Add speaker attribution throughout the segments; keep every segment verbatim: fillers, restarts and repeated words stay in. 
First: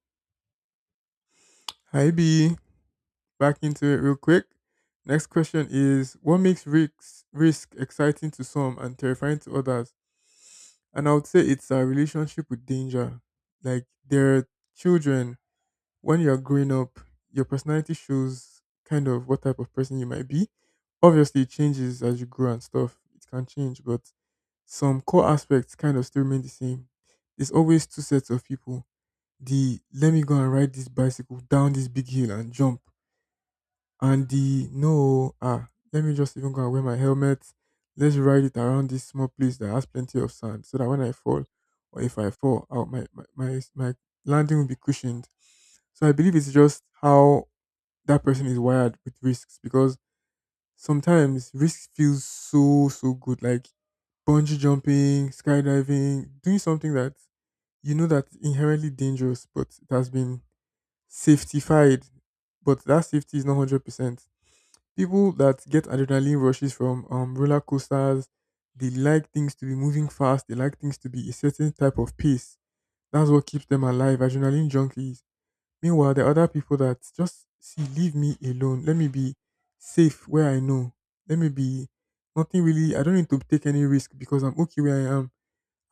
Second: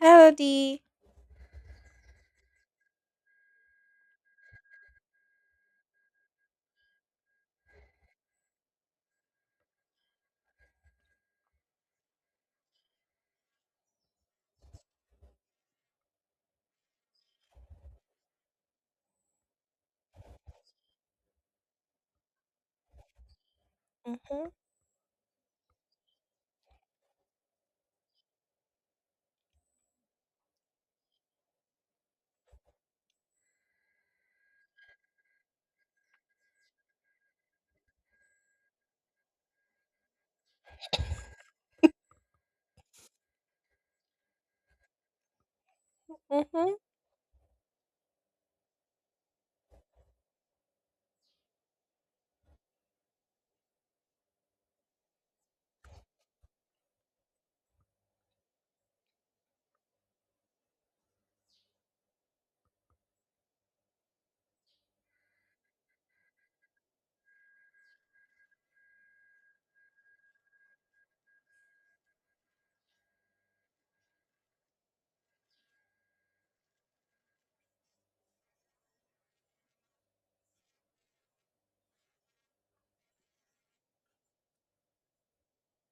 Speaker 1: Melody.
Speaker 2: Hi B, back into it real quick. Next question is what makes risks risk exciting to some and terrifying to others? And I would say it's a relationship with danger. Like there are children, when you're growing up, your personality shows kind of what type of person you might be. Obviously it changes as you grow and stuff. It can change, but
Speaker 1: Mhm,
Speaker 2: some core aspects kind of still remain the same. There's always two sets of people. The let me go and ride this bicycle down this big hill and jump, and the no, ah, let me just even go and wear my helmet. Let's ride it around this small place that has plenty of sand so that when I fall, or if I fall out, my, my, my, my landing will be cushioned. So I believe it's
Speaker 1: mhm.
Speaker 2: just how that person is wired with risks, because sometimes risk feels so, so good. Like bungee jumping, skydiving, doing something that you know that inherently dangerous, but it has been safetified. But that safety is not one hundred percent. People that get adrenaline rushes from um, roller coasters, they like things to be moving fast. They like things to be a certain type of pace. That's what keeps them alive. Adrenaline junkies. Meanwhile, there are other people that just see, leave me alone. Let me be safe where I know. Let me be nothing really. I don't need to take any risk because I'm okay where I am.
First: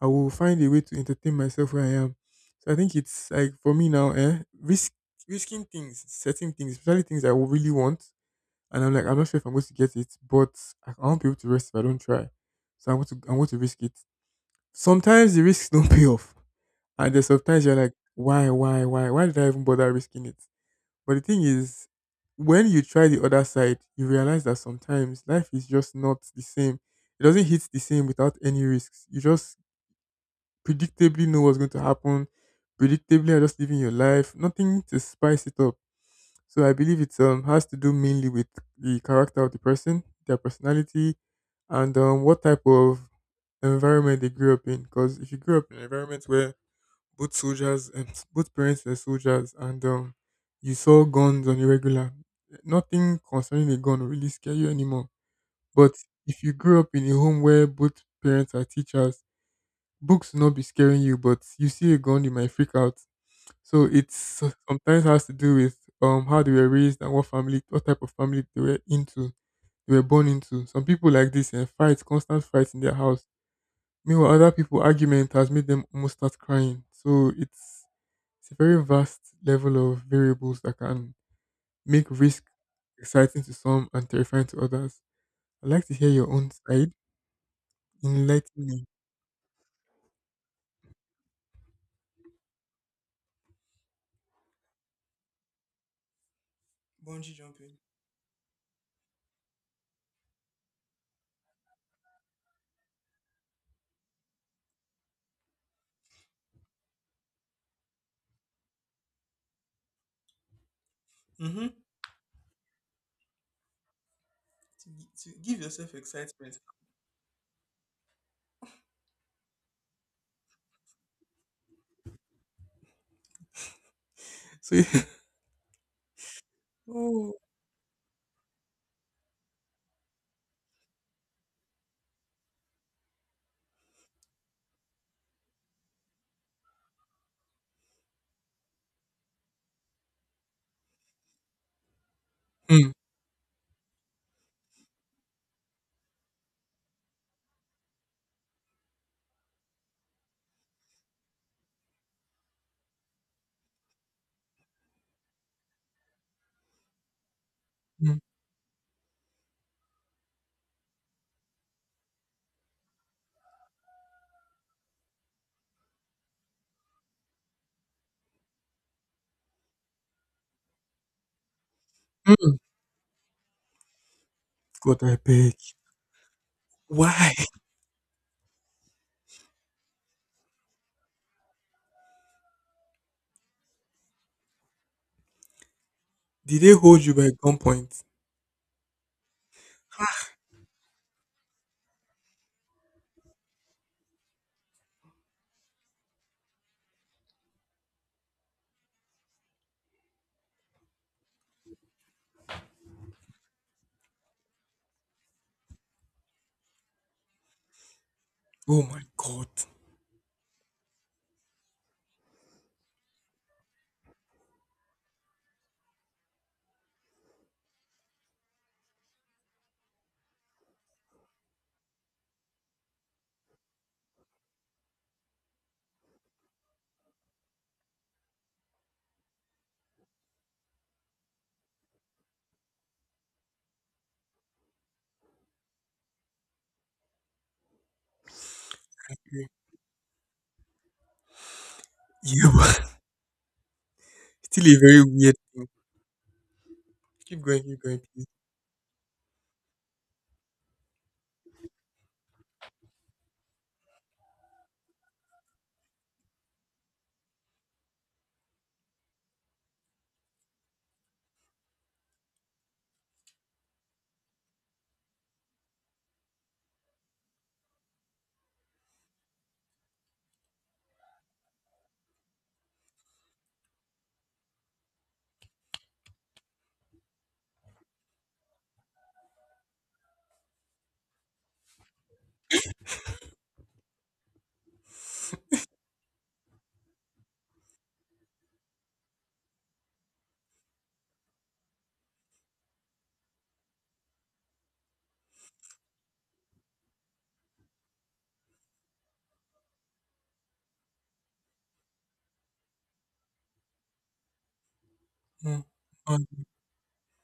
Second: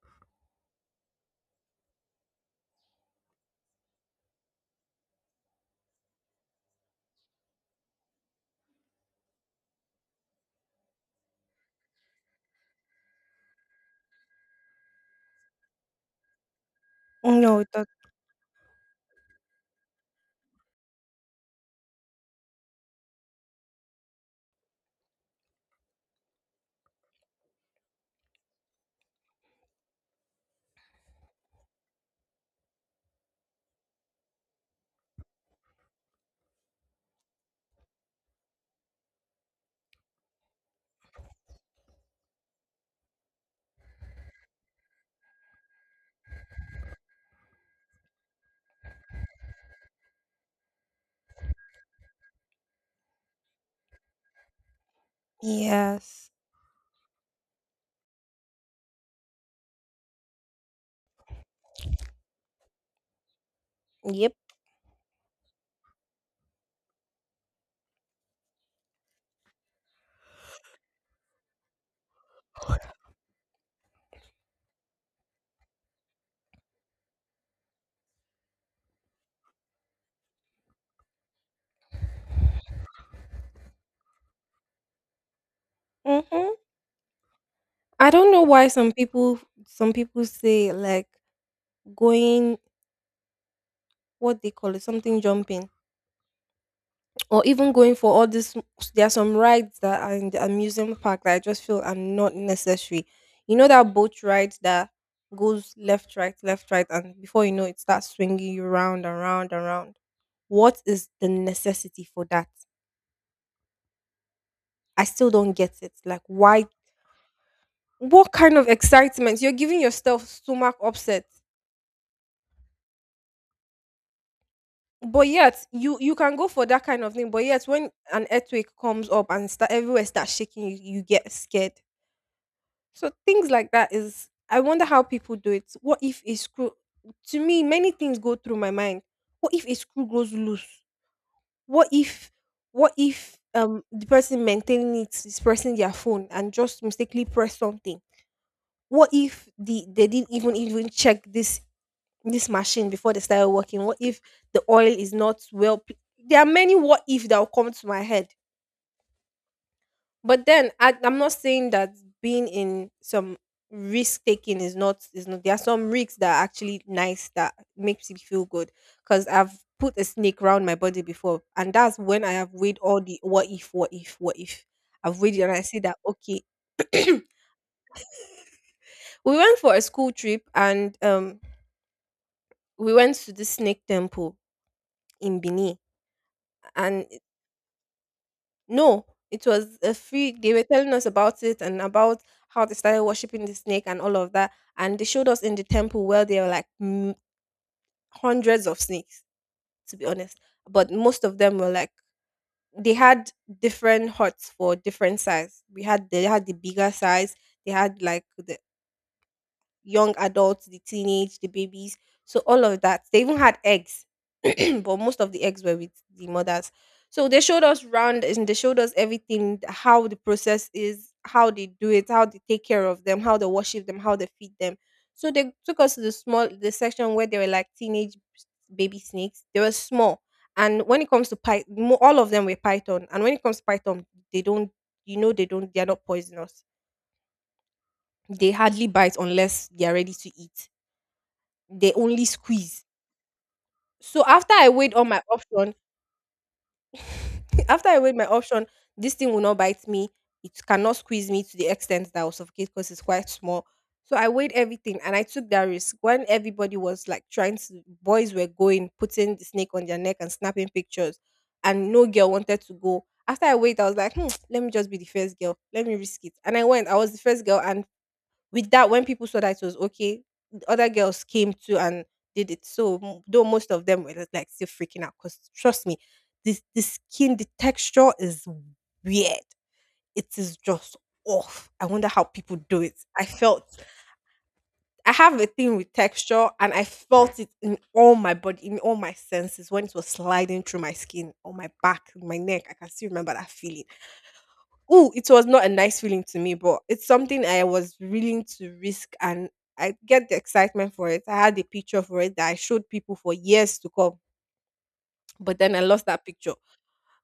Speaker 2: I will find a way to entertain myself where I am. So I think it's like for me now, eh, risk risking things, setting things, especially things I will really want, and I'm like, I'm not sure if I'm going to get it, but I I want people to rest if I don't try. So I'm going to I'm going to risk it. Sometimes the risks don't pay off. And there's sometimes
Speaker 1: No,
Speaker 2: you're
Speaker 1: that
Speaker 2: like, why, why, why? Why did I even bother risking it? But the thing is, when you try the other side, you realize that sometimes life is just not the same. It doesn't hit the same without any risks. You just predictably know what's going to happen. Predictably are just living your life. Nothing to spice it up. So I believe it um, has to do mainly with the character of the person, their personality, and um, what type of environment they grew up in. Because if you grew up in an environment where both soldiers and both parents were soldiers, and um, you saw guns on a regular, nothing concerning a gun will really scare you anymore. But
Speaker 1: yes.
Speaker 2: if you grew up in a home where both parents are teachers, books will not be scaring you. But you see a gun, you might freak out. So it's
Speaker 1: Yep.
Speaker 2: so, sometimes has to do with um how they were raised and what family, what type of family they were into, they were born into. Some people like this and fights, constant fights in their house. Meanwhile, other people argument has made them almost start crying. So it's it's a very vast level of variables that can make risk exciting to some and terrifying to others. I'd like to hear your own
Speaker 1: Mhm.
Speaker 2: side.
Speaker 1: I don't know
Speaker 2: Enlighten
Speaker 1: why
Speaker 2: me.
Speaker 1: some people some people say like going, what they call it, something jumping,
Speaker 2: Bungee
Speaker 1: or even
Speaker 2: jumping.
Speaker 1: going for all this. There are some rides that are in the amusement park that I just feel are not necessary. You know that boat ride that goes left, right, left, right, and before you know it starts swinging you round and round and round. What is the
Speaker 2: Mhm.
Speaker 1: necessity for that?
Speaker 2: To,
Speaker 1: I still
Speaker 2: to
Speaker 1: don't
Speaker 2: give
Speaker 1: get it.
Speaker 2: yourself
Speaker 1: Like,
Speaker 2: excitement.
Speaker 1: why? What kind of excitement you're giving yourself? Stomach upset,
Speaker 2: So
Speaker 1: but yet you you can go for that kind of thing,
Speaker 2: Oh,
Speaker 1: but yet when an earthquake comes up and start everywhere starts shaking you, you get scared. So things like that is, I wonder how people do it. What if a screw— to me many things go through my mind. What if a screw goes loose? What if—
Speaker 2: Mm,
Speaker 1: what if um the person maintaining it is pressing their phone and just mistakenly press something? What if the— they didn't even even check this this machine before they started working? What if the oil is not well? p- There are many what if that will come to my
Speaker 2: mm,
Speaker 1: head. But then I, I'm not saying that being in some risk taking is not is not. There are some risks that are actually nice that makes me feel good, because I've put a snake around my body before, and that's when I have
Speaker 2: mm.
Speaker 1: weighed all the what if, what if, what if.
Speaker 2: God, I
Speaker 1: I've weighed it and
Speaker 2: beg.
Speaker 1: I see that okay.
Speaker 2: Why?
Speaker 1: We went for a school trip and um we went to the snake temple in Benin,
Speaker 2: Did they hold
Speaker 1: and
Speaker 2: you by gunpoint?
Speaker 1: no, it was a free. They were telling us about it and about how they started worshiping the snake and all of that. And they showed us in the temple where there were like m- hundreds of snakes, to be honest. But most of them were like, they had different huts for different size. We had They had the bigger size. They had like the
Speaker 2: Oh my god.
Speaker 1: young adults, the teenage, the babies. So all of that. They even had eggs, but most of the eggs were with the mothers. So they showed us round and they showed us everything, how the process is, how they do it, how they take care of them, how they worship them, how they feed them. So they took us to the small— the section where they were like teenage baby snakes. They were small. And when it comes to python, all of them were python. And when it comes to python, they don't, you know, they don't, they are not poisonous. They hardly bite unless they are ready to eat. They only
Speaker 2: You you are
Speaker 1: squeeze. So after
Speaker 2: still
Speaker 1: I
Speaker 2: a
Speaker 1: weighed
Speaker 2: very
Speaker 1: all my
Speaker 2: weird.
Speaker 1: option,
Speaker 2: Keep going, keep
Speaker 1: after I
Speaker 2: going,
Speaker 1: weighed
Speaker 2: please.
Speaker 1: my option, this thing will not bite me. It cannot squeeze me to the extent that I will suffocate because it's quite small. So I weighed everything and I took that risk. When everybody was like trying to, boys were going, putting the snake on their neck and snapping pictures, and no girl wanted to go. After I weighed, I was like, hmm, let me just be the first girl. Let me risk it. And I went. I was the first girl, and with that, when people saw that it was okay, the other girls came too and did it. So m- though most of them were just, like, still freaking out, because trust me, this the skin, the texture is weird. It is just off. I wonder how people do it. I felt— I have a thing with texture and I felt it in all my body, in all my senses when it was sliding through my skin, on my back, my neck. I can still remember that feeling. Ooh, it was not a nice feeling to me, but it's something I was willing to risk, and I get the excitement for it. I had a picture for it that I showed people for years to come, but
Speaker 2: Mm.
Speaker 1: then I lost that
Speaker 2: Um,
Speaker 1: picture.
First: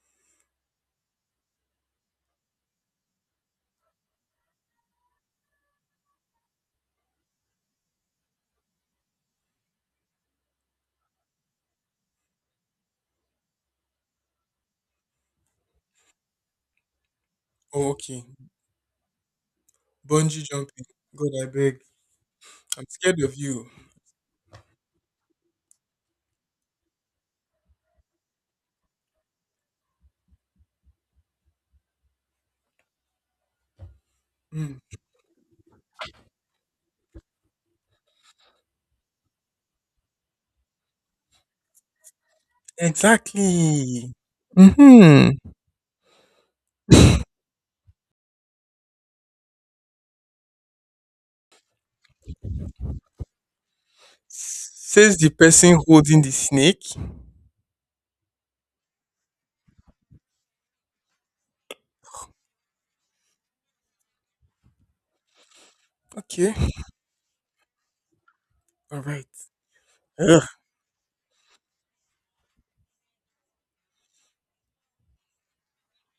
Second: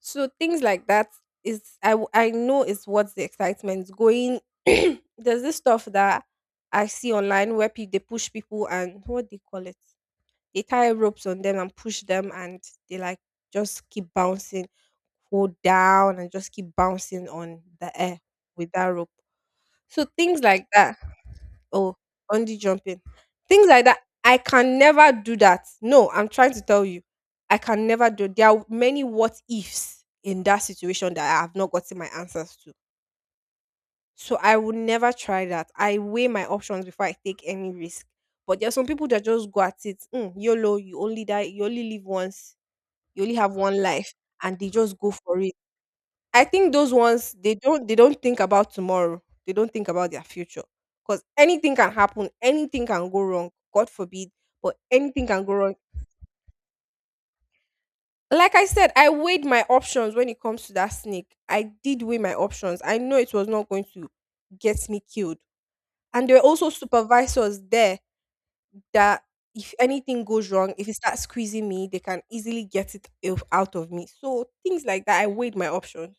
Speaker 1: So things like that is, I w- I know is what's the excitement going. There's this stuff that I see online where pe- they push people, and what they call it, they tie ropes on them and push them, and they like just keep bouncing, go down and just keep bouncing on
Speaker 2: oh,
Speaker 1: the air
Speaker 2: okay.
Speaker 1: with that rope. So things
Speaker 2: Bungee
Speaker 1: like
Speaker 2: jumping.
Speaker 1: that.
Speaker 2: God, I beg.
Speaker 1: Oh, bungee
Speaker 2: I'm
Speaker 1: jumping.
Speaker 2: scared of you.
Speaker 1: Things like that. I can never do that. No, I'm trying to tell you. I can never do— there are many what ifs in that situation that I have not gotten my answers to. So I would
Speaker 2: Mm.
Speaker 1: never try that. I weigh my options before I take any risk. But there are some people that just go at it. Mm, YOLO, you only die, you only live once, you only have one
Speaker 2: Exactly.
Speaker 1: life, and they just go
Speaker 2: Mm-hmm.
Speaker 1: for it. I think those ones, they don't they don't think about tomorrow. They don't think about their future, because anything can happen. Anything can go wrong. God forbid, but
Speaker 2: Says
Speaker 1: anything
Speaker 2: the
Speaker 1: can go wrong.
Speaker 2: person holding the snake.
Speaker 1: Like I said, I weighed my options when it comes to that snake. I did weigh my options. I know it was not going to get me killed. And there were
Speaker 2: Okay.
Speaker 1: also supervisors there
Speaker 2: All
Speaker 1: that
Speaker 2: right.
Speaker 1: if anything
Speaker 2: Ugh.
Speaker 1: goes wrong, if it starts squeezing me, they can easily get it out out of me. So things like that, I weighed my options.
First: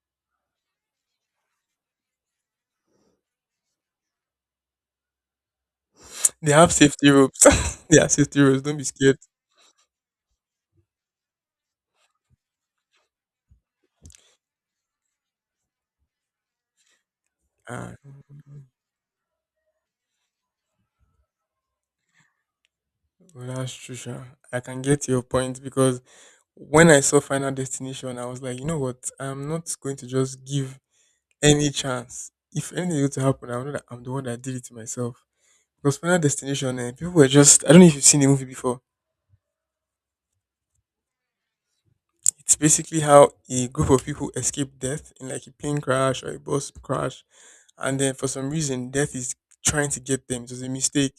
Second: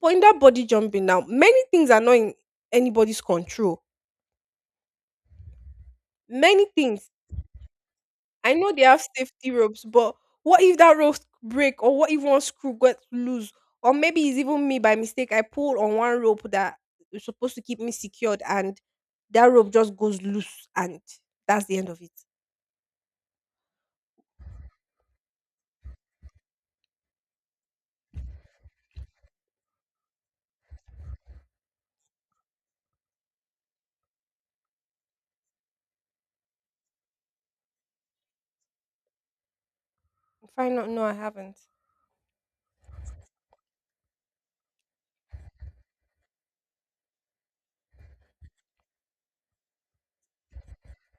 Speaker 1: But in that body jumping now, many things are not in anybody's control.
Speaker 2: They
Speaker 1: Many
Speaker 2: have safety
Speaker 1: things.
Speaker 2: ropes. They have safety
Speaker 1: I
Speaker 2: ropes.
Speaker 1: know
Speaker 2: Don't be
Speaker 1: they have
Speaker 2: scared.
Speaker 1: safety ropes, but what if that rope break, or what if one screw gets loose? Or maybe it's even me, by mistake I pull on one rope that is supposed to keep me
Speaker 2: Ah,
Speaker 1: secured, and that rope just goes loose, and that's the end of it.
Speaker 2: well, that's true, sha. I can get your point because when I saw Final Destination, I was like, you know what? I'm not going to just give any chance. If anything were to happen, I know that I'm the one that did it to myself. Because Final Destination, eh, people were just, I don't know if you've seen the movie before.
Speaker 1: If I not— no, I haven't.
Speaker 2: It's basically how a group of people escape death in like a plane crash or a bus crash. And then for some reason, death is trying to get them. It was a mistake.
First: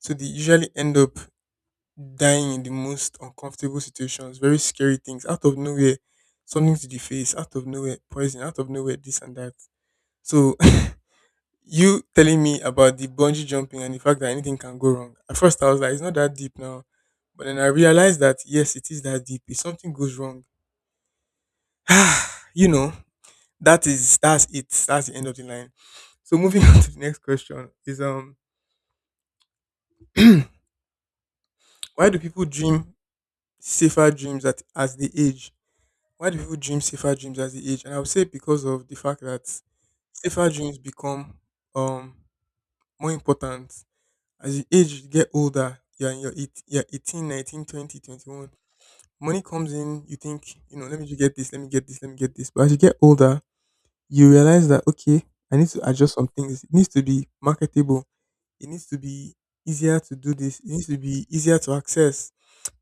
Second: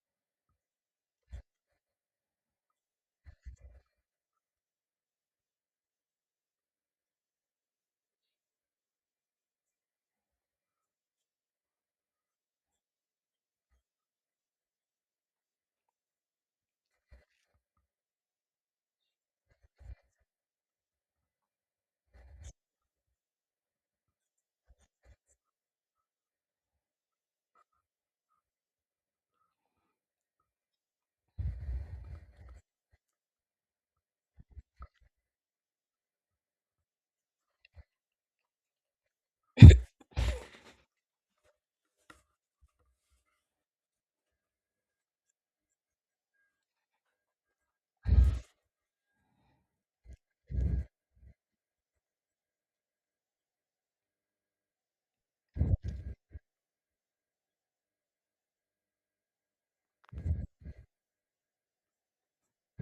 Speaker 2: So they usually end up dying in the most uncomfortable situations, very scary things, out of nowhere, something to the face, out of nowhere, poison, out of nowhere, this and that. So you telling me about the bungee jumping and the fact that anything can go wrong. At first I was like, it's not that deep now. But then I realized that yes, it is that deep. If something goes wrong, you know, that is that's it. That's the end of the line. So moving on to the next question is um why do people dream safer dreams at as they age? Why do people dream safer dreams as they age? And I would say because of the fact that safer dreams become um more important as you age, you get older. You're in your eight, you're eighteen, nineteen, twenty, twenty-one. Money comes in, you think, you know, let me just get this, let me get this, let me get this. But as you get older, you realize that okay, I need to adjust some things. It needs to be marketable. It needs to be easier to do this. It needs to be easier to access.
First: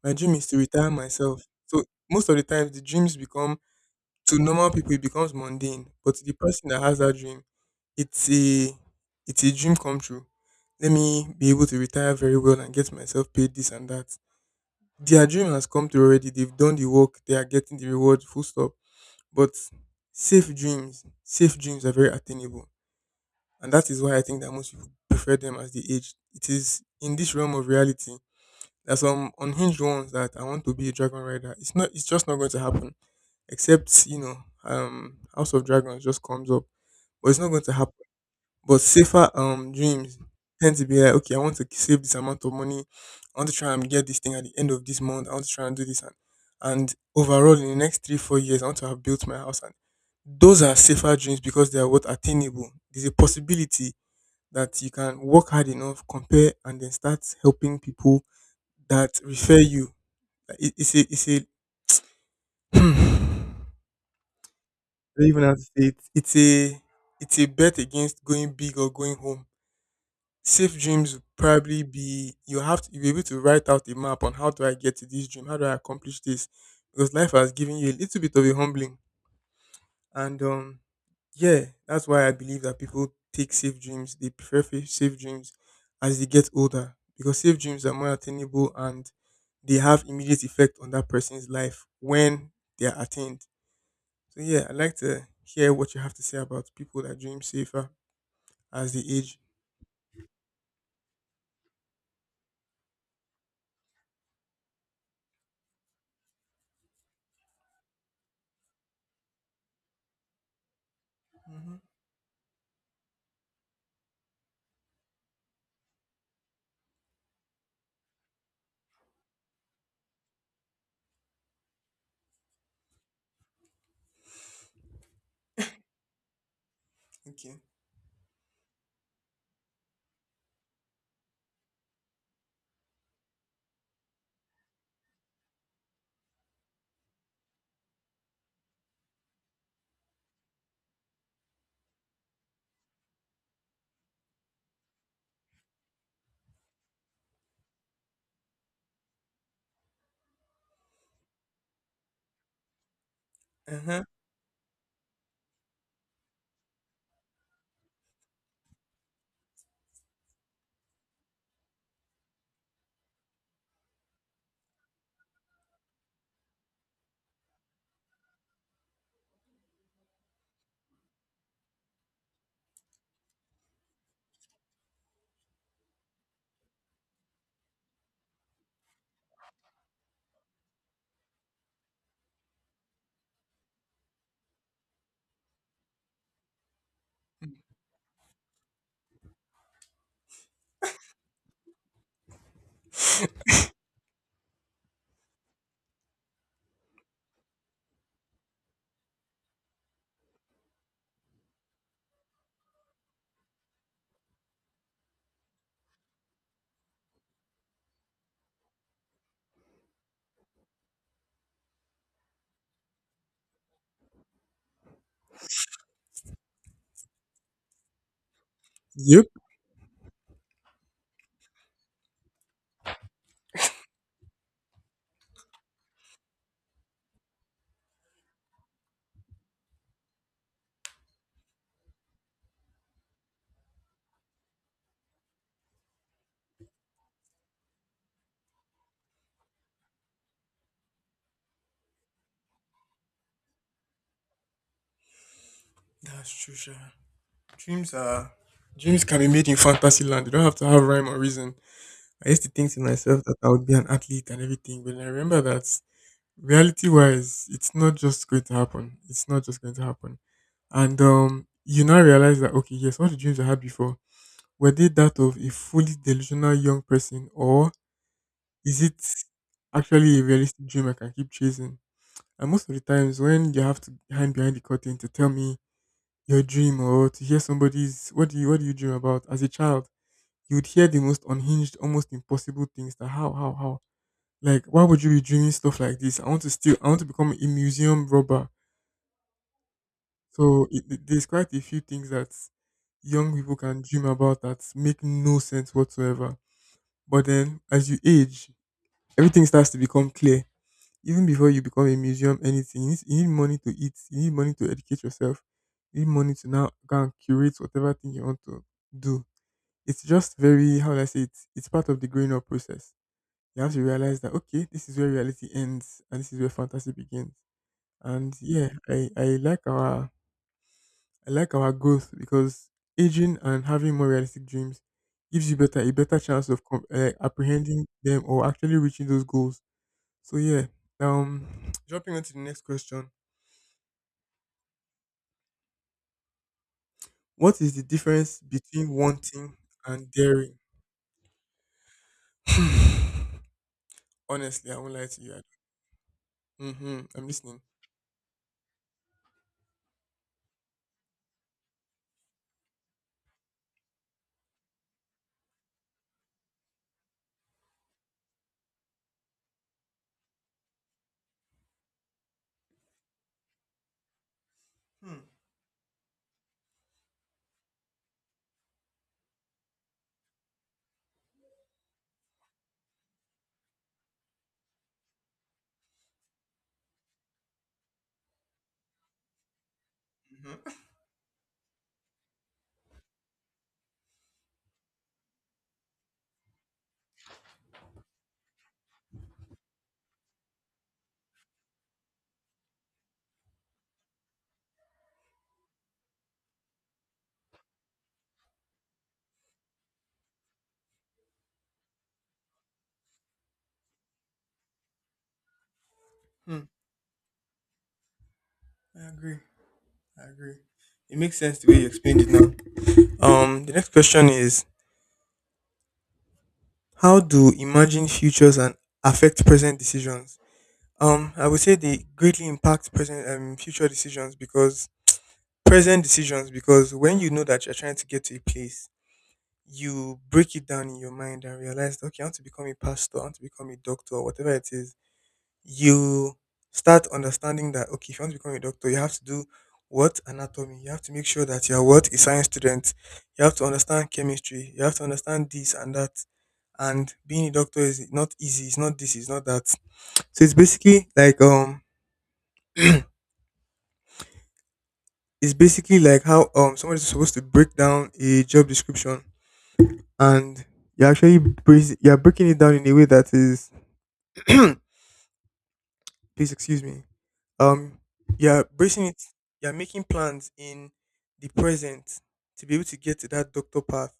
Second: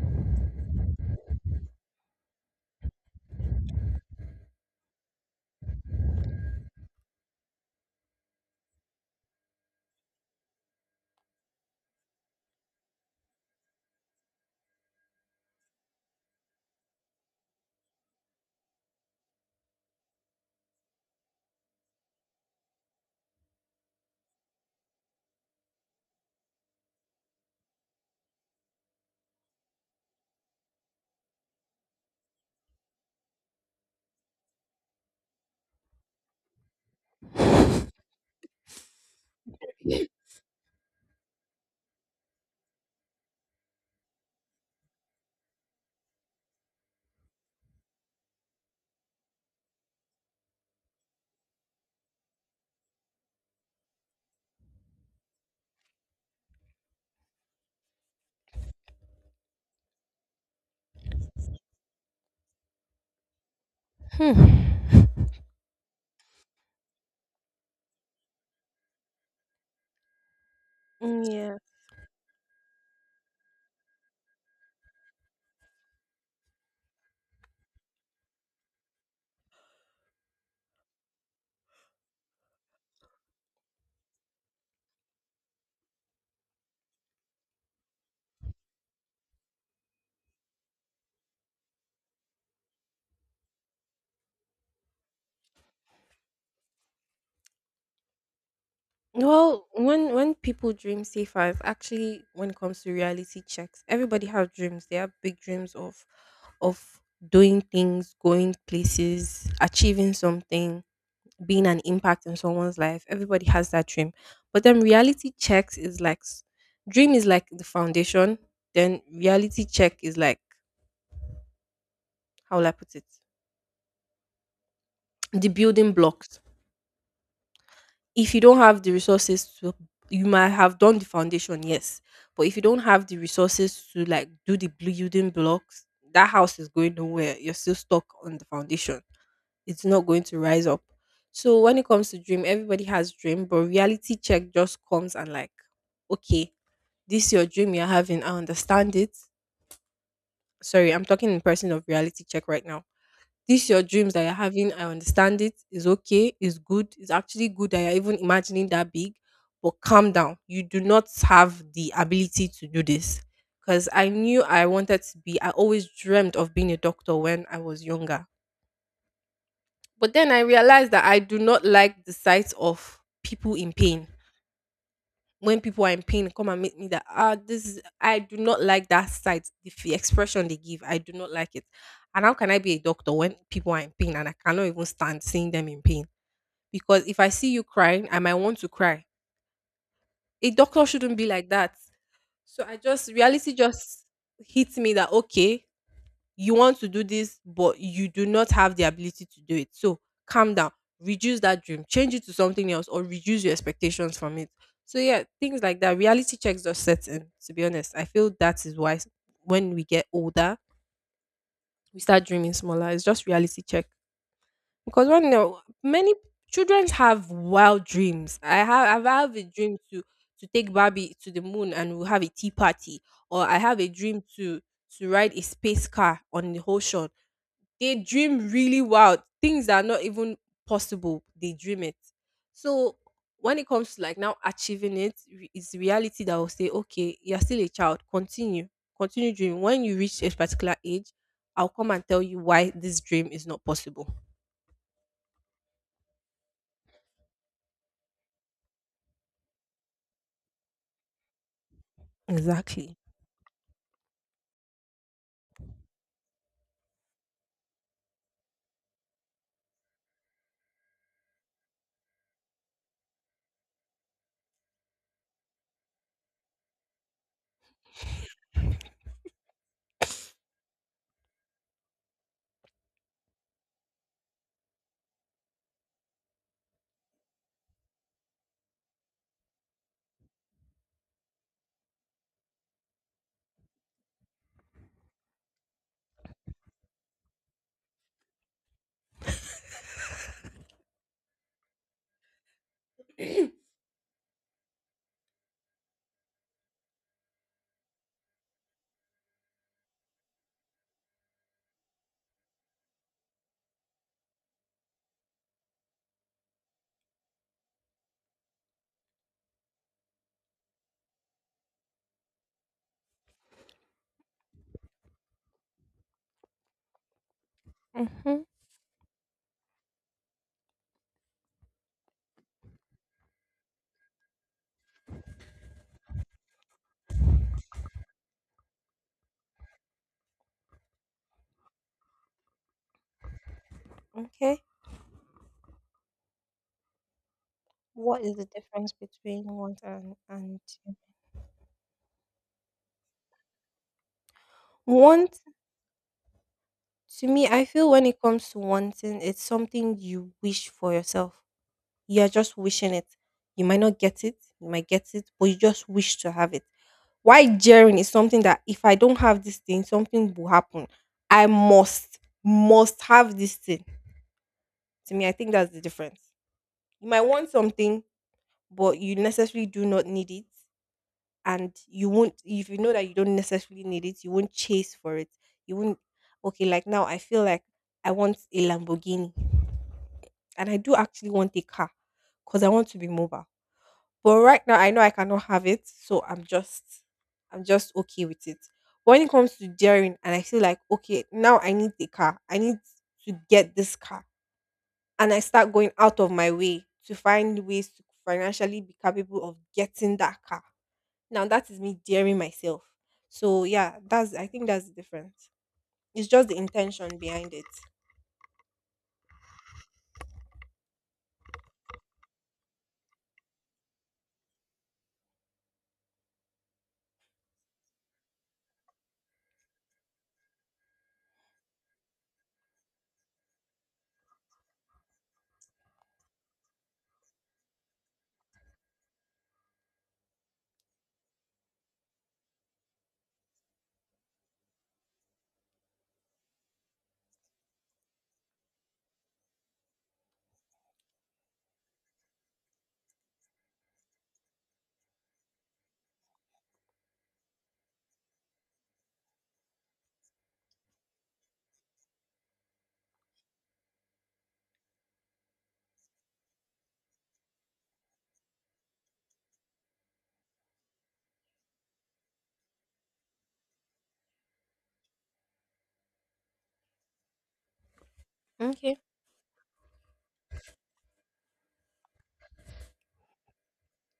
Speaker 2: My dream is to retire myself. So most of the times, the dreams become, to normal people it becomes mundane, but to the person that has that dream, it's a it's a dream come true. Let me be able to retire very well and get myself paid this and that. Their dream has come true already. They've done the work. They are getting the reward. Full stop. But safe dreams, safe dreams are very attainable, and that is why I think that most people prefer them as they age. It is in this realm of reality. There's some unhinged ones that I want to be a dragon rider. It's not. It's just not going to happen, except you know um House of Dragons just comes up, but it's not going to happen. But safer um dreams tend to be like, okay, I want to save this amount of money, I want to try and get this thing at the end of this month, I want to try and do this, and and overall in the next three four years, I want to have built my house. And those are safer dreams because they are what attainable. There's a possibility that you can work hard enough, compare, and then start helping people that refer you. Like, It, it's a it's a
Speaker 1: Hmm.
Speaker 2: don't even know to say it. It's a it's a bet against going big or going home. Safe dreams would
Speaker 1: Mm, yeah.
Speaker 2: probably be you have to be able to write out a map on how do I get to this dream, how do I accomplish this, because life has given you a little bit of a humbling, and um yeah, that's why I believe that people take safe dreams. They prefer fa- safe dreams as they get older because safe dreams are more attainable and they have immediate effect on that person's life when they are attained. So yeah, I'd like to hear what you have to say about people that dream safer as they age.
Speaker 1: Well, when when people dream safer, it's actually when it comes to reality checks, everybody have dreams. They have big dreams of of doing things, going places, achieving something, being
Speaker 2: Hmm.
Speaker 1: an impact in someone's life. Everybody has that dream. But then reality checks is like s- dream is like the foundation, then reality check is like, how will I put it? The building blocks.
Speaker 2: Okay.
Speaker 1: If you don't have the resources to— you might have done the foundation, yes. But if you don't have the resources to like do the building blocks, that house is going nowhere. You're still stuck on the foundation. It's not going to rise up. So when it comes to dream, everybody has dream, but reality check just comes and like, okay, this your dream you're having, I understand it. Sorry, I'm talking in person of reality check right now. This your
Speaker 2: Uh-huh.
Speaker 1: dreams that you're having, I understand it. It's okay. It's good. It's actually good that you're even imagining that big. But calm down. You do not have the ability to do this. Because I knew I wanted to be— I always dreamt of being a doctor when I was younger. But then I realized that I do not like the sight of people in pain. When people are in pain, come and meet me that, ah, this is— I do not like that sight. The f- expression they give, I do not like it. And how can I be a doctor when people are in pain and I cannot even stand seeing them in pain? Because if I see you crying, I might want to cry. A doctor shouldn't be like that. So I just— reality just hits me that, okay, you want to do this but you do not have the ability to do it, so calm down, reduce that dream, change it to something else, or reduce your expectations from it. So yeah, things like that, reality checks just set in. To be honest, I feel that is why s- when we get older, we start dreaming smaller. It's just reality check. Because when no, many children have wild dreams. i have I
Speaker 2: Yep.
Speaker 1: have a dream to— to take Barbie to the moon and we'll have a tea party, or I have a dream to— to ride a space car on the ocean. They dream really wild. Things that are not even possible, they dream it. So when it comes to like now achieving it, re- it's reality that will say, okay, you're still a child. Continue. Continue dreaming. When you reach a particular age, I'll come and tell you why this dream is not possible.
Speaker 2: That's true, sure. Dreams are dreams can be made in fantasy land. They don't have to have rhyme or reason. I used to think to
Speaker 1: Exactly.
Speaker 2: myself that I would be an athlete and everything, but then I remember that reality wise, it's not just going to happen. It's not just going to happen. And um you now realize that okay, yes, all the dreams I had before, were they that of a fully delusional young person, or is it actually a realistic dream I can keep chasing? And most of the times when you have to hide behind the curtain to tell me your dream or to hear somebody's, what do you what do you dream about as a child, you would hear the most unhinged, almost impossible things that how, how, how. Like why would you be dreaming stuff like this? I want to steal I want to become a museum robber. So it, it- there's quite a few things that young people can dream about that make no sense whatsoever. But then as you age, everything starts to become clear even before you become a museum anything. You need, you need money to eat. You need money to educate yourself. You need money to now go and curate whatever thing you want to do. It's just, very, how do I say it? It's part of the growing up process. You have to realize that, okay, this is where reality ends and this is where fantasy begins. And
Speaker 1: Mm-hmm.
Speaker 2: yeah, i i like our i like our growth because aging and having more realistic dreams gives you better a better chance of com- uh, apprehending them or actually reaching those goals. So yeah. um Jumping on to the next question.
Speaker 1: Okay.
Speaker 2: What is the
Speaker 1: What is
Speaker 2: difference
Speaker 1: the
Speaker 2: between
Speaker 1: difference between
Speaker 2: wanting
Speaker 1: want
Speaker 2: and
Speaker 1: and
Speaker 2: daring?
Speaker 1: and to?
Speaker 2: Honestly, I won't lie to you.
Speaker 1: Want?
Speaker 2: Mm-hmm. I'm
Speaker 1: To me,
Speaker 2: listening.
Speaker 1: I feel when it comes to wanting, it's something you wish for yourself. You're just wishing it. You might not get it, you might get it, but you just wish to have it. Why jeering is something that if I don't have this thing, something will happen. I must, must have this thing. To
Speaker 2: Mm-hmm.
Speaker 1: me, I think that's the difference. You might want something, but you necessarily do not need it. And you won't, if you know that you don't necessarily need it, you won't chase for it. You won't, okay, like now I feel like I want a Lamborghini. And I do actually want a car because I want to be mobile. But right now I know I cannot have it, so I'm just I'm just okay with it. But when it comes to daring and I feel like okay, now I need the car. I need to get this car. And I start going out of my way to find ways to financially be capable of getting that car. Now that is me daring myself. So yeah, that's I think that's the difference. It's just the
Speaker 2: hmm
Speaker 1: intention behind it.
Speaker 2: I agree. I agree. It makes sense the way you explained it now. Um, the next question is, how do imagined futures and affect present decisions? Um, I would say they greatly impact present um future decisions because present decisions because when you know that you're trying to get to a place, you break it down in your mind and realize, okay, I want to become a pastor, I want to become a doctor, or whatever it is, you start understanding that, okay, if you want to become a doctor, you have to do what? Anatomy. You have to make sure that you're what? A science student. You have to understand chemistry. You have to understand this and that. And being a doctor is not easy. It's not this, it's not that. So it's basically like, um, it's basically like how um somebody's supposed to break down a job description, and you're actually break- you're breaking it down in a way that is please excuse me. Um, you're
Speaker 1: Okay.
Speaker 2: bracing it. You're making plans in the present to be able to get to that doctor path.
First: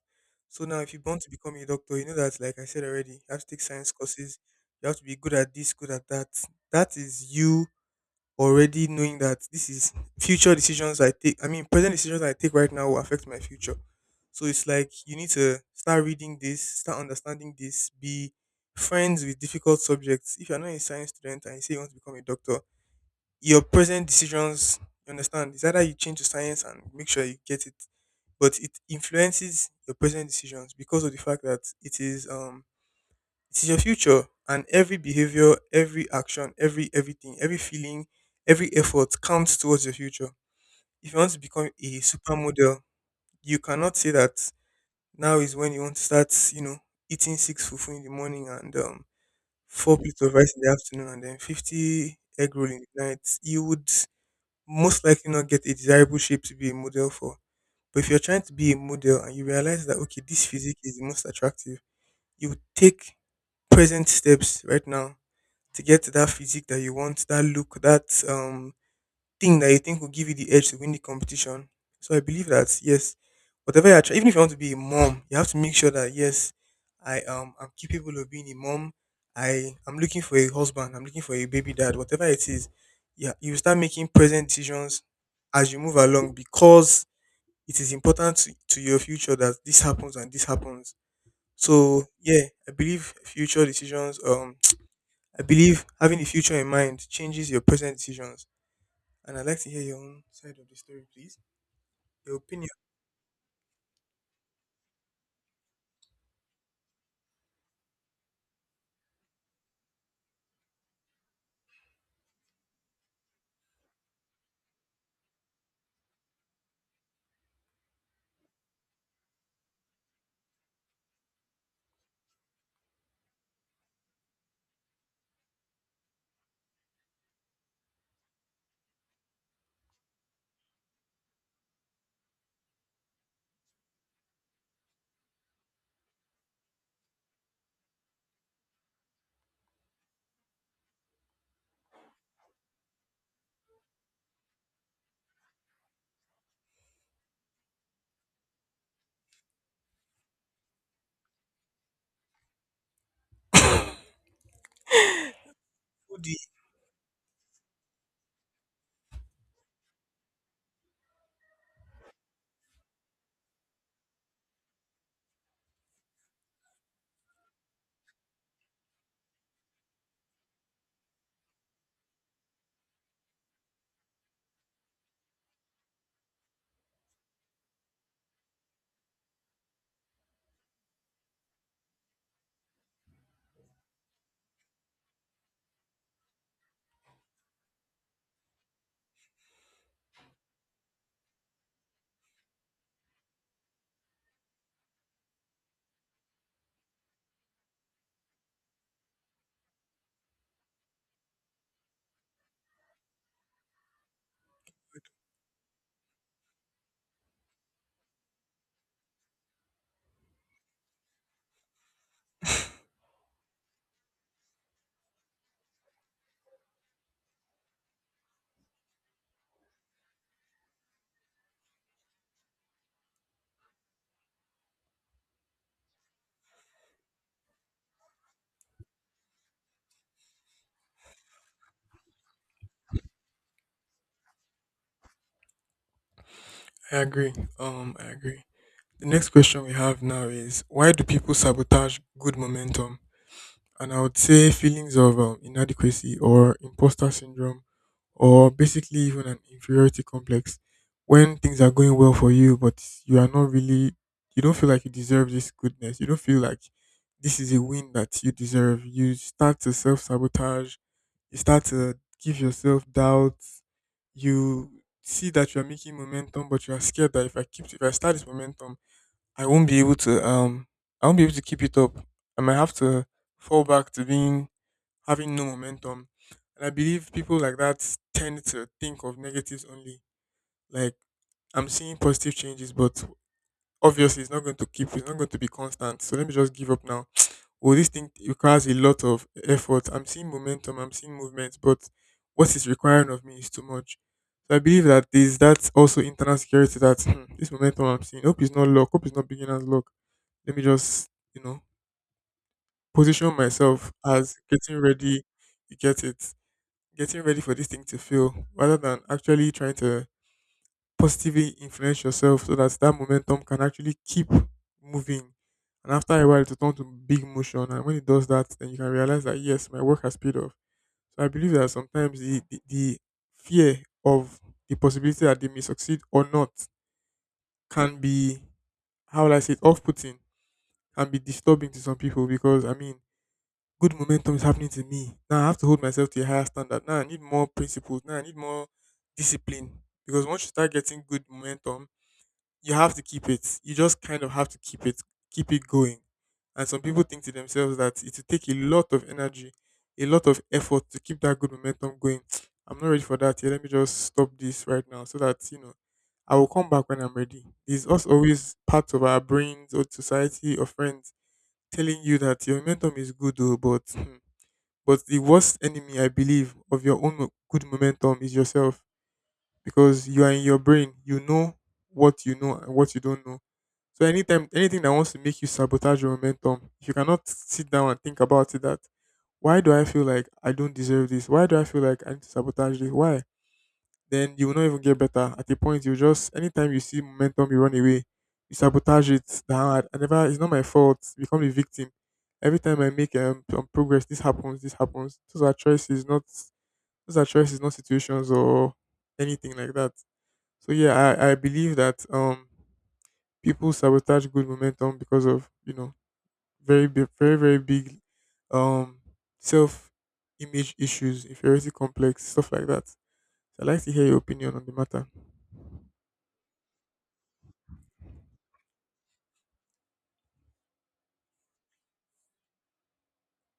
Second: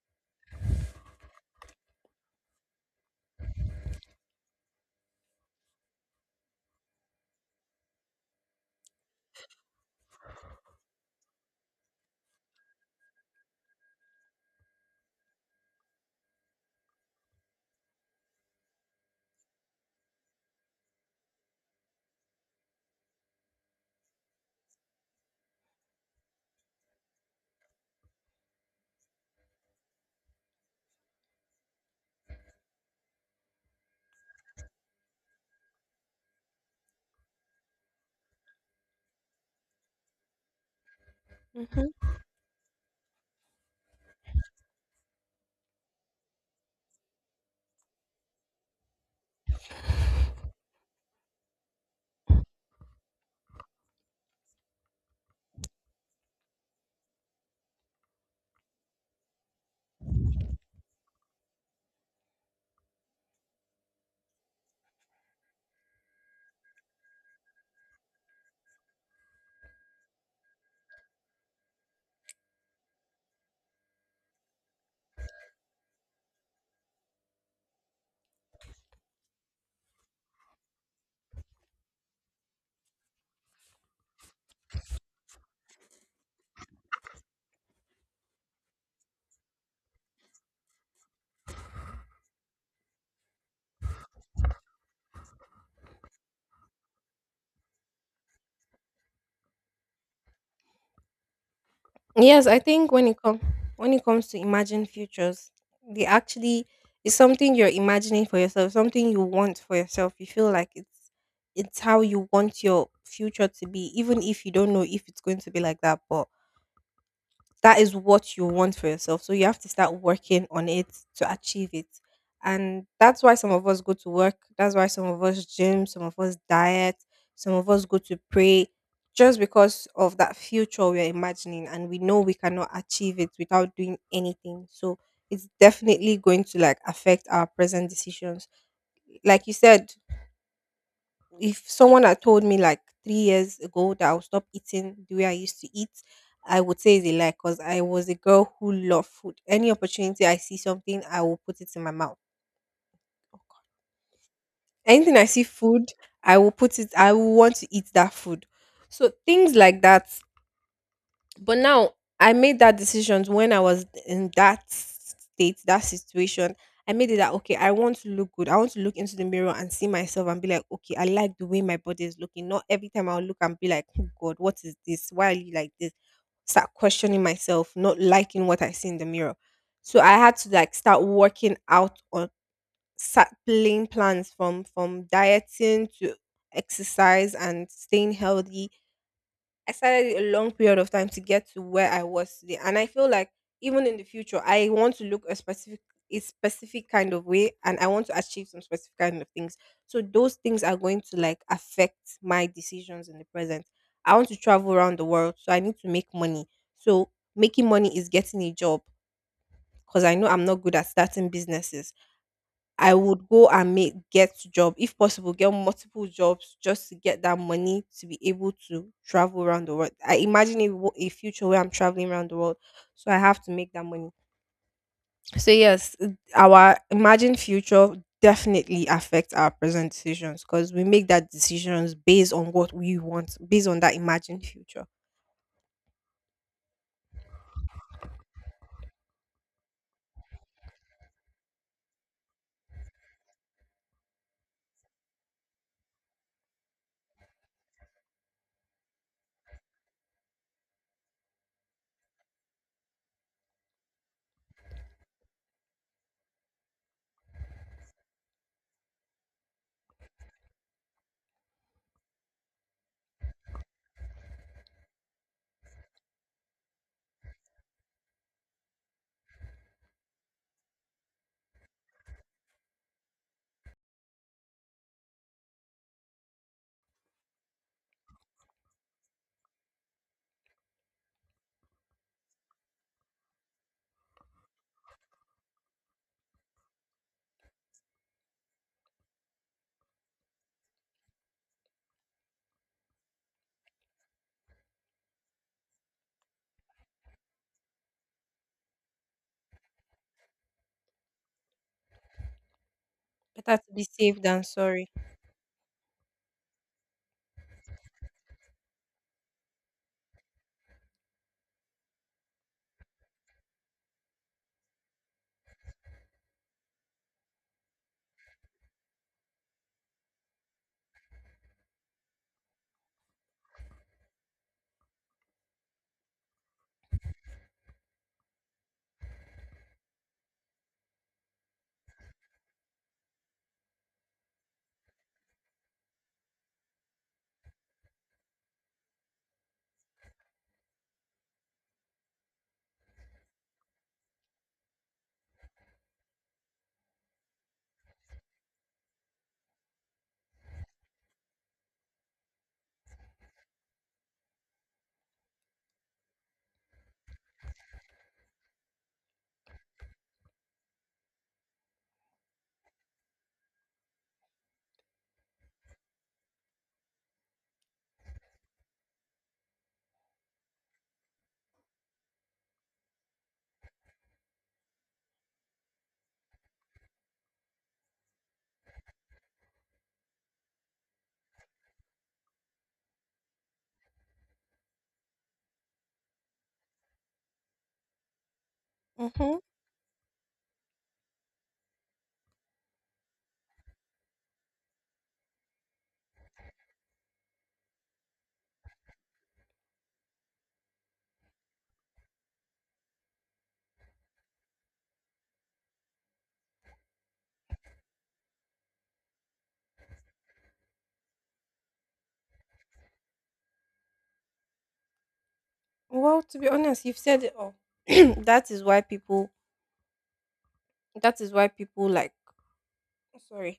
Speaker 2: So now, if you want to become a doctor, you know that, like I said already, you have to take science courses. You have to be good at this, good at that. That is you already knowing that this is future decisions I take. I mean, present decisions I take right now will affect my future. So it's like you need to start reading this, start understanding this, be friends with difficult subjects. If you're not a science student and you say you want to become a doctor, your present decisions, you understand, is either you change to science and make sure you get it, but it influences your present decisions because of the fact that it is um it is your future, and every behavior, every action, every everything, every feeling, every effort counts towards your future. If you want to become
Speaker 1: Mhm.
Speaker 2: a supermodel, you cannot say that now is when you want to start, you know, eating six fufu in the morning and um, four plates of rice in the afternoon and then fifty egg roll in the night. You would most likely not get a desirable shape to be a model for. But if you're trying to be a model and you realize that, okay, this physique is the most attractive, you would take present steps right now to get to that physique that you want, that look, that um thing that you think will give you the edge to win the competition. So I believe that yes, whatever you're trying, even if you want to be a mom, you have to make sure that, yes, I um I'm capable of being a mom. I I'm looking for a husband. I'm looking for a baby dad. Whatever it is, yeah, you start making present decisions as you move along because it is important to, to your future that this happens and this happens. So yeah, I believe future decisions um I believe having the future in mind changes your present decisions. And I'd like to hear your own side of the story, please. Your
Speaker 1: Yes, I
Speaker 2: opinion.
Speaker 1: think when it comes when it comes to imagine futures, they actually it's something you're imagining for yourself, something you want for yourself. You feel like it's it's how you want your future to be, even if you don't know if it's going to be like that. But that is what you want for yourself. So you have to start working on it to achieve it. And that's why some of us go to work. That's why some of us gym, some of us diet, some of us go to pray just because of that future we're imagining and we know we cannot achieve it without doing anything. So it's definitely going to like affect our present decisions. Like you said, if someone had told me like three years ago that I'll stop eating the way I used to eat, I would say it's a lie because I was a girl who loved food. Any opportunity I see something, I will put it in my mouth. Anything I see food,
Speaker 2: Who do you-
Speaker 1: I will put it, I will want to eat that food. So things like that. But now I made that decision when I was in that state, that situation. I made it that okay, I want to look good. I want to look into the mirror and see myself and be like, okay, I like the way my body is looking. Not every time I'll look and be like, oh God, what is this? Why are you like this? Start questioning myself, not liking what I see in the mirror. So I had to like start working out on start playing plans from from dieting to exercise and staying healthy. I started a long period of time to get to where I was today. And I feel like even in the future, I want to look a specific a specific kind of way and I want to achieve some specific kind of things. So those things are going to like affect my decisions in the present. I want to travel around the world, so I need to make money. So making money is getting a job because I know I'm not good at starting businesses. I would go and make get job if possible, get multiple jobs just to get that money to be able to travel around the world. I imagine a, wo- a future where I'm traveling around the world, so I have to make that money. So yes, uh, our imagined future definitely affects our present decisions because we make that decisions based on what we want, based on that imagined future.
Speaker 2: I agree. Um, I agree. The next question we have now is, why do people sabotage good momentum? And I would say feelings of um, inadequacy or imposter syndrome, or basically even an inferiority complex, when things are going well for you, but you are not really, you don't feel like you deserve this goodness. You don't feel like this is a win that you deserve. You start to self sabotage, you start to give yourself doubts. You see that you are making momentum, but you are scared that if I keep, if I start this momentum, I won't be able to um I won't be able to keep it up. I might have to fall back to being having no momentum. And I believe people like that tend to think of negatives only. Like, I'm seeing positive changes, but obviously it's not going to keep it's not going to be constant. So let me just give up now. Well, this thing requires a lot of effort. I'm seeing momentum, I'm seeing movement, but what is requiring of me is too much. So I believe that there's that's also internal security that, hmm, this momentum I'm seeing. Hope it's not luck, hope it's not beginner's luck, let me just, you know, position
Speaker 1: Better to be
Speaker 2: myself
Speaker 1: safe
Speaker 2: as
Speaker 1: than
Speaker 2: getting
Speaker 1: sorry.
Speaker 2: ready, you get it, getting ready for this thing to fail, rather than actually trying to positively influence yourself so that that momentum can actually keep moving. And after a while, it will turn to big motion. And when it does that, then you can realize that, yes, my work has paid off. So I believe that sometimes the, the, the fear of the possibility that they may succeed or not can be, how will I say it, off putting, can be disturbing to some people because, I mean, good momentum is happening to me. Now I have to hold myself to a higher standard. Now I need more principles. Now I need more discipline. Because once you start getting good momentum, you have to keep it. You just kind of have to keep it, keep it going. And some people think to themselves that it will take a lot of energy, a lot of effort to keep that good momentum going. I'm not ready for that here. Let me just stop this right now so that, you know, I will come back when I'm ready. There's us always part of our brains or society or friends telling you that your momentum is good though, but hmm, but the worst enemy, I believe, of your own mo- good momentum is yourself, because you are in your brain. You know what you know and what you don't know. So anytime anything that wants to make you sabotage your momentum, if you cannot sit down and think about it that why do I feel like I don't deserve this? Why do I feel like I need to sabotage this? Why? Then you will not even get better. At a point, you just anytime you see momentum, you run away, you sabotage
Speaker 1: Mm-hmm.
Speaker 2: it. Nah, I never. It's not my fault. You become the victim. Every time I make um, some progress, this happens. This happens. Those are choices, not those are choices, not situations or anything like that. So yeah, I, I believe that um people sabotage good momentum because of, you know, very big, very very big um self image issues, inferiority complex, stuff like that. So I'd like to hear your opinion on the matter.
Speaker 1: Well, to be honest, you've said it all. That is why people. That is why people like. Sorry.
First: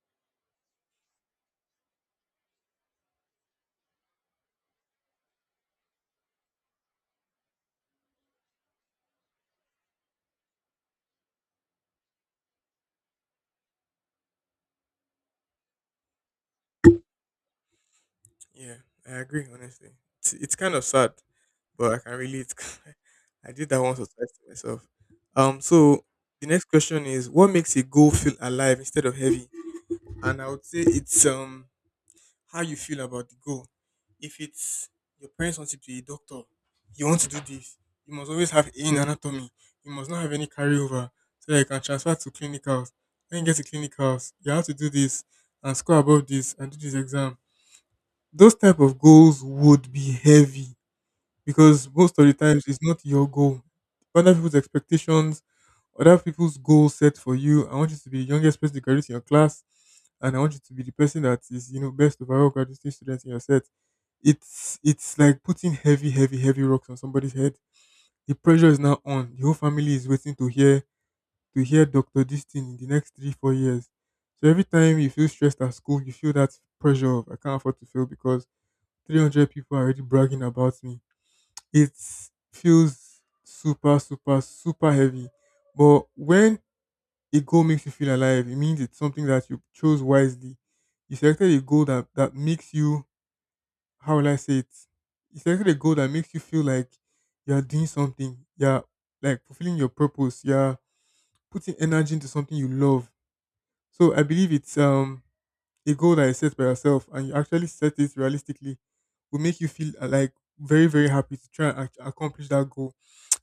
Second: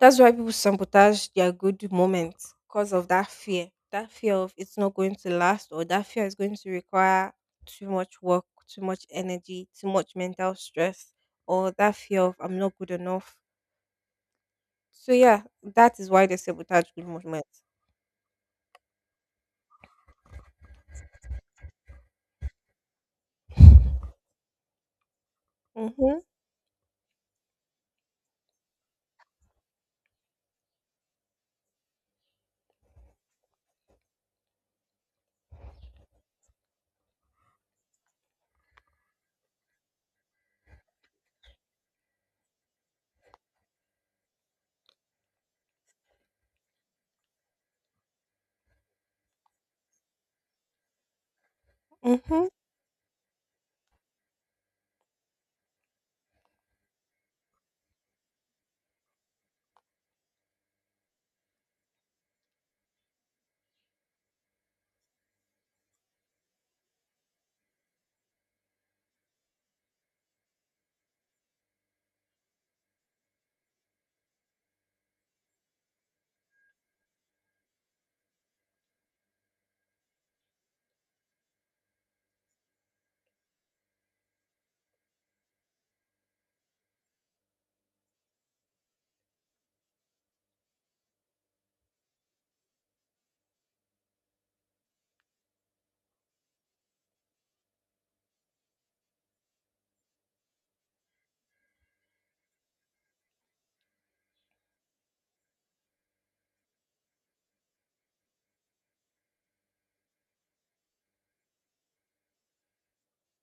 Speaker 1: That's why people sabotage their good moments because of that fear. That fear of it's not going to last, or that fear is going to require too much work, too much energy, too much mental stress, or that fear of I'm not good enough. So yeah, that is why they sabotage good moments.
Speaker 2: Yeah, I agree. Honestly, it's, it's kind of sad, but I can relate. I did that once or twice to myself. Um, so
Speaker 1: Mhm.
Speaker 2: the next question is, what makes a goal feel alive instead of heavy? And I would say it's um how you feel about the goal. If it's your parents want you to be a doctor, you want to do this. You must always have A in anatomy. You must not have any carryover so that you can transfer to clinicals. When you get to clinicals, you have to do this and score above this and do this exam, those type of goals would be heavy because most of the
Speaker 1: Mhm.
Speaker 2: times it's not your goal. Other people's expectations, other people's goals set for you. I want you to be the youngest person to graduate in your class, and I want you to be the person that is, you know, best overall graduating student in your set. It's it's like putting heavy, heavy, heavy rocks on somebody's head. The pressure is now on. The whole family is waiting to hear to hear Doctor this thing in the next three, four years. So every time you feel stressed at school, you feel that pressure of I can't afford to fail because three hundred people are already bragging about me. It feels super, super, super heavy. But when a goal makes you feel alive, it means it's something that you chose wisely. You selected a goal that, that makes you, how will I say it? You selected a goal that makes you feel like you're doing something, you're like fulfilling your purpose, you're putting energy into something you love. So I believe it's um a goal that is set by yourself and you actually set it realistically will make you feel uh, like very very happy to try and act- accomplish that goal.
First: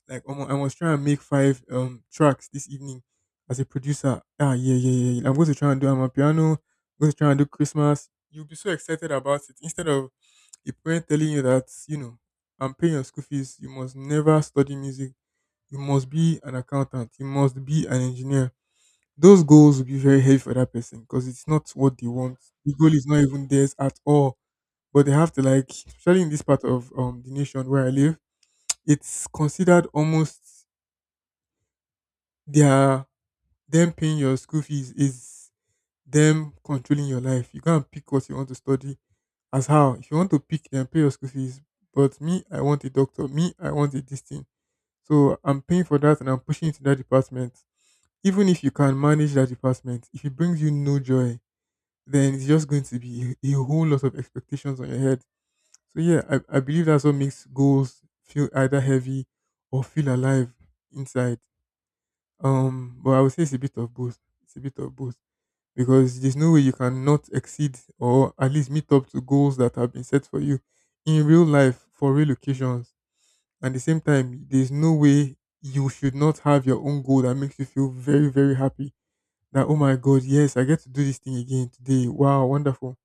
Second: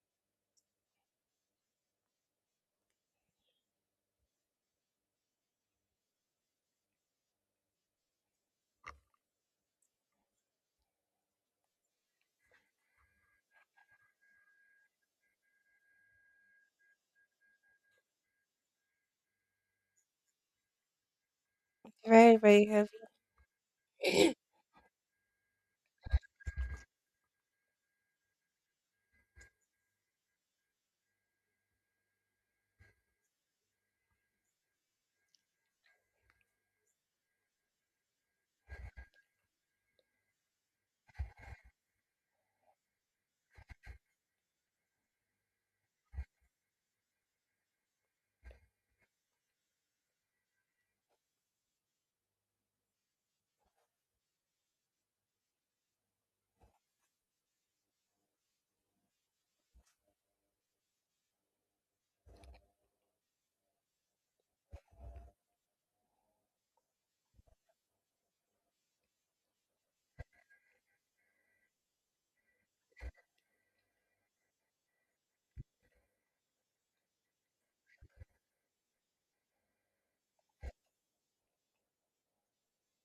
Speaker 2: Like um, I was trying to make five um tracks this evening as a producer, ah, yeah, yeah, yeah, yeah. I'm going to try and do I'm piano, I'm going to try and do Christmas. You'll be so excited about it instead of a parent telling you that, you know, I'm paying your school fees, you must never study music, you must be an accountant, you must be an engineer. Those goals will be very heavy for that person because it's not what they
Speaker 1: Very,
Speaker 2: want.
Speaker 1: very
Speaker 2: The
Speaker 1: heavy.
Speaker 2: goal is not even theirs at all. But they have to like, especially in this part of um the nation where I live, it's considered almost their them paying your school fees is them controlling your life. You can't pick what you want to study. As how if you want to pick and pay your school fees, but me, I want a doctor. Me, I want a this thing. So I'm paying for that and I'm pushing into that department. Even if you can manage that department, if it brings you no joy, then it's just going to be a whole lot of expectations on your head. So yeah, I, I believe that's what makes goals feel either heavy or feel alive inside. Um, but I would say it's a bit of both. It's a bit of both because there's no way you cannot exceed or at least meet up to goals that have been set for you in real life for real occasions. At the same time, there's no way you should not have your own goal that makes you feel very, very happy. That, oh my god, yes, I get to do this thing again today. Wow, wonderful.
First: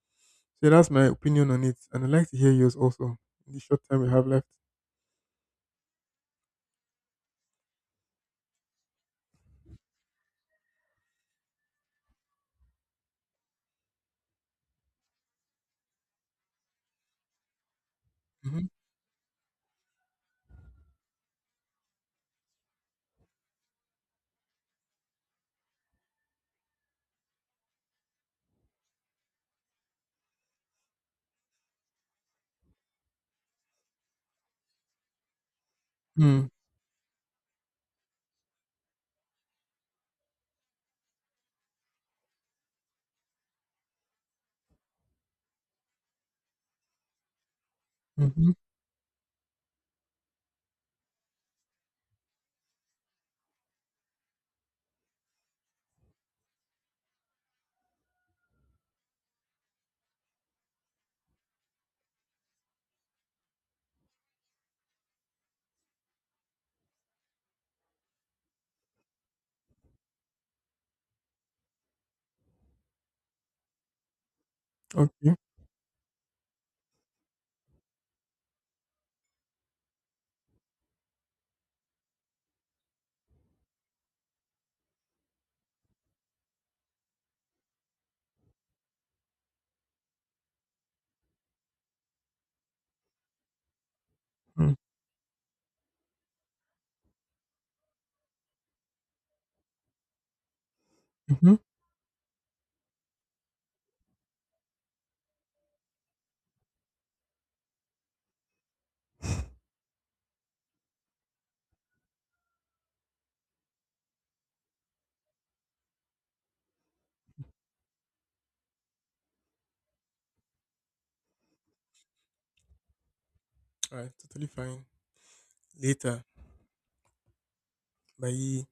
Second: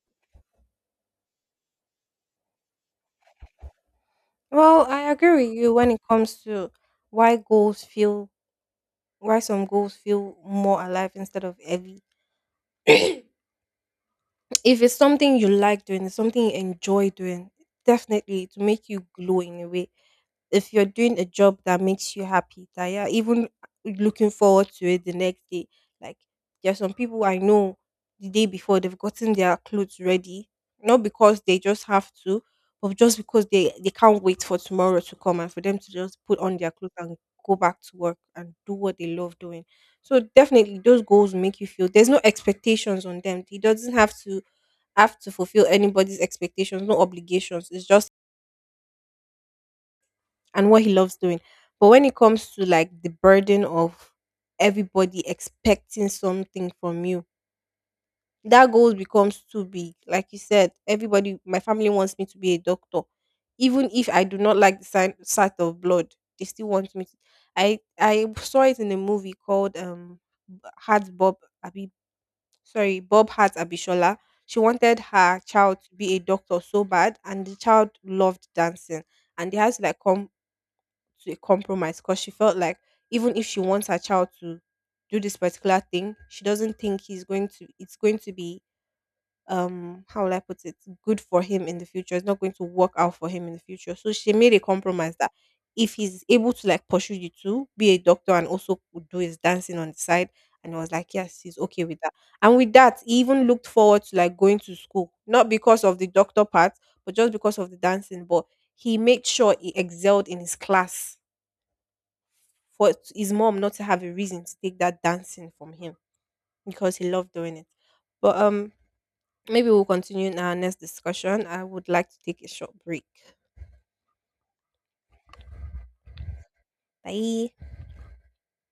Speaker 2: So that's my opinion on it, and I'd like to hear yours also in the short time we have left.
Speaker 1: Well, I agree with you when it comes to why goals feel why some goals feel more alive instead of heavy. If it's something you like doing, it's something you enjoy doing, definitely to
Speaker 2: Mhm.
Speaker 1: make you glow in a way. If you're doing a job that makes you happy, that you're even looking forward to it the next day. Like there are some people I know the day before they've gotten their clothes ready, not because they just have to, but just because they they can't wait for tomorrow to come and for them to just put
Speaker 2: Mm.
Speaker 1: on their clothes and go back to work and do what they love doing. So definitely those goals make you feel there's no expectations on them. It doesn't have to have to fulfill anybody's expectations, no obligations. It's just
Speaker 2: Mhm.
Speaker 1: and what he loves doing. But when it comes to like the burden of everybody expecting something from you, that goal becomes too big. Like you said, everybody, my family wants me to be a doctor, even if I do not like the sign, sight of blood. They still want me. To, I I saw it in a movie called um, Heart Bob. Sorry, Bob Hart Abishola. She wanted
Speaker 2: Okay.
Speaker 1: her child to be a doctor so bad, and the child loved dancing. And they had to like come to a compromise because she felt like even if she wants her child to do this particular thing, she doesn't think he's going to. It's going to be um how will I put it good for him in the future. It's not going to work out for him in the future. So she made a
Speaker 2: Mm.
Speaker 1: compromise that if he's able to like pursue you to be a doctor and also could do his dancing on the side, and he was like yes
Speaker 2: Mhm.
Speaker 1: he's okay with that, and with that he even looked forward to like going to school not because of the doctor part but just because of the dancing, but he made sure he excelled in his class for his mom not to have a reason to take that dancing from him because he loved doing it, but um maybe we'll continue in our next discussion. I would like to take a short break.
Speaker 2: All right. Totally fine. Later.
Speaker 1: Bye.
Speaker 2: Bye.